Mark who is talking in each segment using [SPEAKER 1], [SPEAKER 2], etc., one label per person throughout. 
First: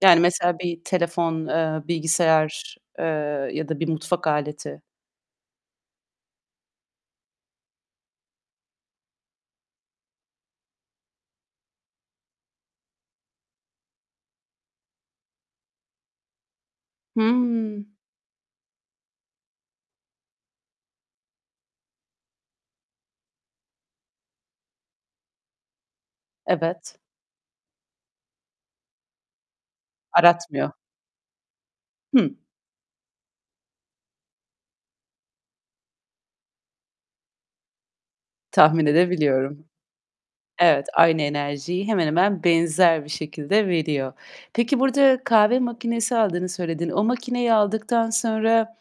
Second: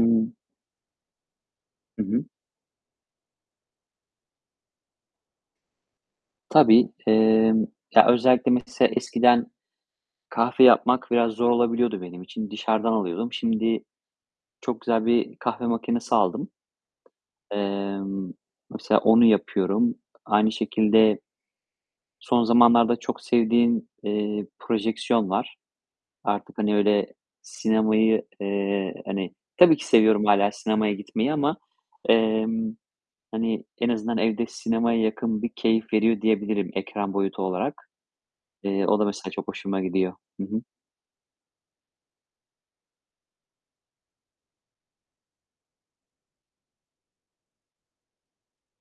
[SPEAKER 1] Yani, mesela bir telefon, eee,
[SPEAKER 2] Hı hı.
[SPEAKER 1] bilgisayar, eee, ya da bir mutfak aleti.
[SPEAKER 2] Tabii, emm, ya, özellikle mese eskiden kahve yapmak biraz zor olabiliyordu benim için. Dışarıdan alıyordum. Şimdi çok güzel bir kahve makinesi aldım.
[SPEAKER 1] Hımm.
[SPEAKER 2] Emm, mesela onu yapıyorum. Aynı şekilde son zamanlarda çok sevdiğim, eee, projeksiyon var. Artık, hani,
[SPEAKER 1] Evet.
[SPEAKER 2] öyle sinemayı, eee, hani Tabii ki seviyorum hâlâ
[SPEAKER 1] Aratmıyor.
[SPEAKER 2] sinemaya gitmeyi ama,
[SPEAKER 1] Hı.
[SPEAKER 2] emm, hani, en azından evde sinemaya yakın bir keyif veriyor diyebilirim ekran boyutu olarak.
[SPEAKER 1] Tahmin
[SPEAKER 2] Eee, o da mesela çok
[SPEAKER 1] edebiliyorum.
[SPEAKER 2] hoşuma gidiyor. Hı hı.
[SPEAKER 1] Evet, aynı enerjiyi hemen hemen benzer bir şekilde veriyor. Peki, burada kahve makinesi aldığını söyledin. O makineyi aldıktan sonra,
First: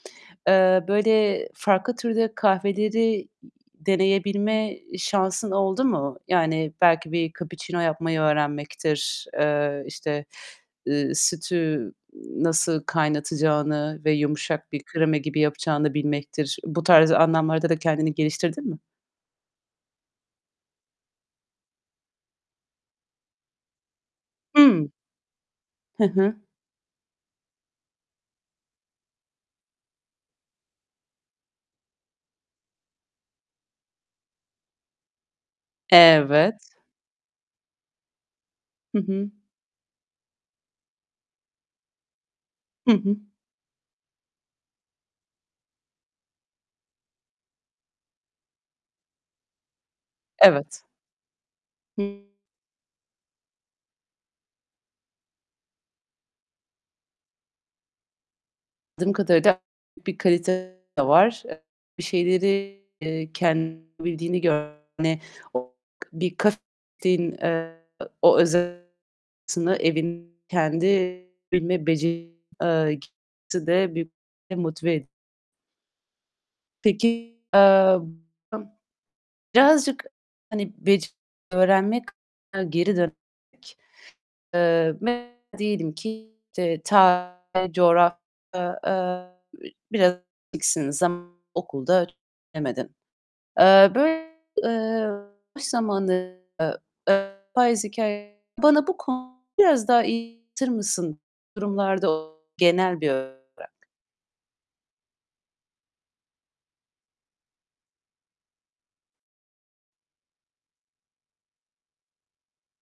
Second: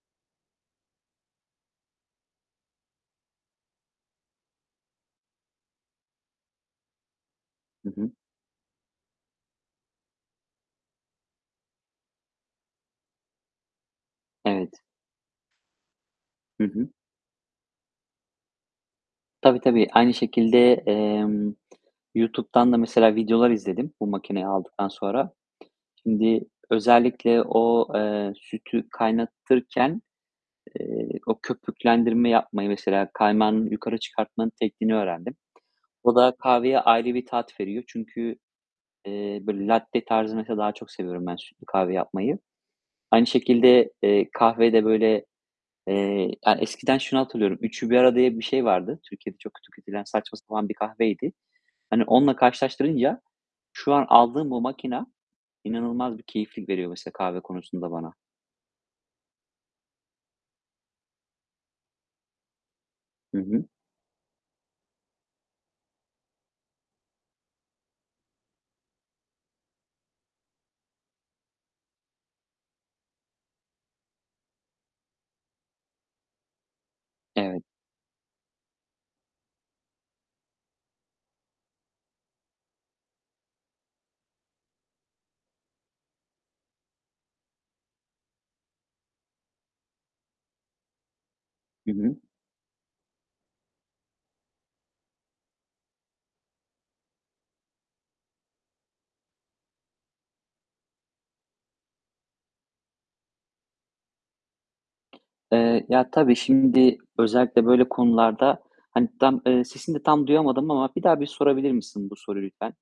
[SPEAKER 1] eee, böyle farklı türde kahveleri deneyebilme şansın oldu mu? Yani belki bir kapuçino
[SPEAKER 2] Hı hı.
[SPEAKER 1] yapmayı öğrenmektir, eee, işte, ııı, sütü nasıl kaynatacağını ve yumuşak
[SPEAKER 2] Evet.
[SPEAKER 1] bir krema gibi yapacağını bilmektir.
[SPEAKER 2] Hı
[SPEAKER 1] Bu
[SPEAKER 2] hı.
[SPEAKER 1] tarz anlamlarda da kendini geliştirdin mi?
[SPEAKER 2] Tabii, tabii. Aynı şekilde, emm, YouTube'dan da mesela videolar izledim, bu makineyi aldıktan
[SPEAKER 1] Hımm.
[SPEAKER 2] sonra.
[SPEAKER 1] Hı hı.
[SPEAKER 2] Şimdi, özellikle o, eee, sütü kaynatırken, eee, o köpüklendirme yapmayı, mesela kaymağı yukarı çıkartmanın tekniğini öğrendim. O da
[SPEAKER 1] Evet.
[SPEAKER 2] kahveye ayrı bir tat veriyor. Çünkü,
[SPEAKER 1] Hı hı.
[SPEAKER 2] eee, böyle latte tarzını mesela daha çok seviyorum ben sütlü kahve yapmayı.
[SPEAKER 1] Hı hı.
[SPEAKER 2] Aynı şekilde, eee, kahveyi de böyle eee, ya, eskiden şunu hatırlıyorum: "3'ü 1 arada." diye bir şey vardı. Türkiye'de çok kötü kötülenen, saçma sapan bir
[SPEAKER 1] Evet.
[SPEAKER 2] kahveydi. Hani,
[SPEAKER 1] Hı.
[SPEAKER 2] onunla karşılaştırınca şu an aldığım bu makine inanılmaz bir keyiflik veriyor mesela kahve konusunda bana.
[SPEAKER 1] Dım kadarıyla bir kalite de var. Eee, bir şeyleri, eee,
[SPEAKER 2] Hı hı.
[SPEAKER 1] kendi bil gör o bir kah eee, o öze aslında evin kendi bilme beceri eee, d büyük motive ediyo Peki, eee,
[SPEAKER 2] Evet.
[SPEAKER 1] a birazcık hani bec öğrenmek geri dön, eee, m diyelim ki ta coğrafy eee, biraz bil zam
[SPEAKER 2] Hı
[SPEAKER 1] okulda
[SPEAKER 2] hı.
[SPEAKER 1] bilemedin. Eee, böy eee, boş zamanı, eee, e biraz hikâye bana bu konu biraz daha iy anlatır mısın? Durumlarda genel böy
[SPEAKER 2] Eee, ya, tabii, şimdi özellikle böyle konularda Hani tam, eee, sesini de tam duyamadım ama bir daha bir sorabilir misin bu soruyu lütfen?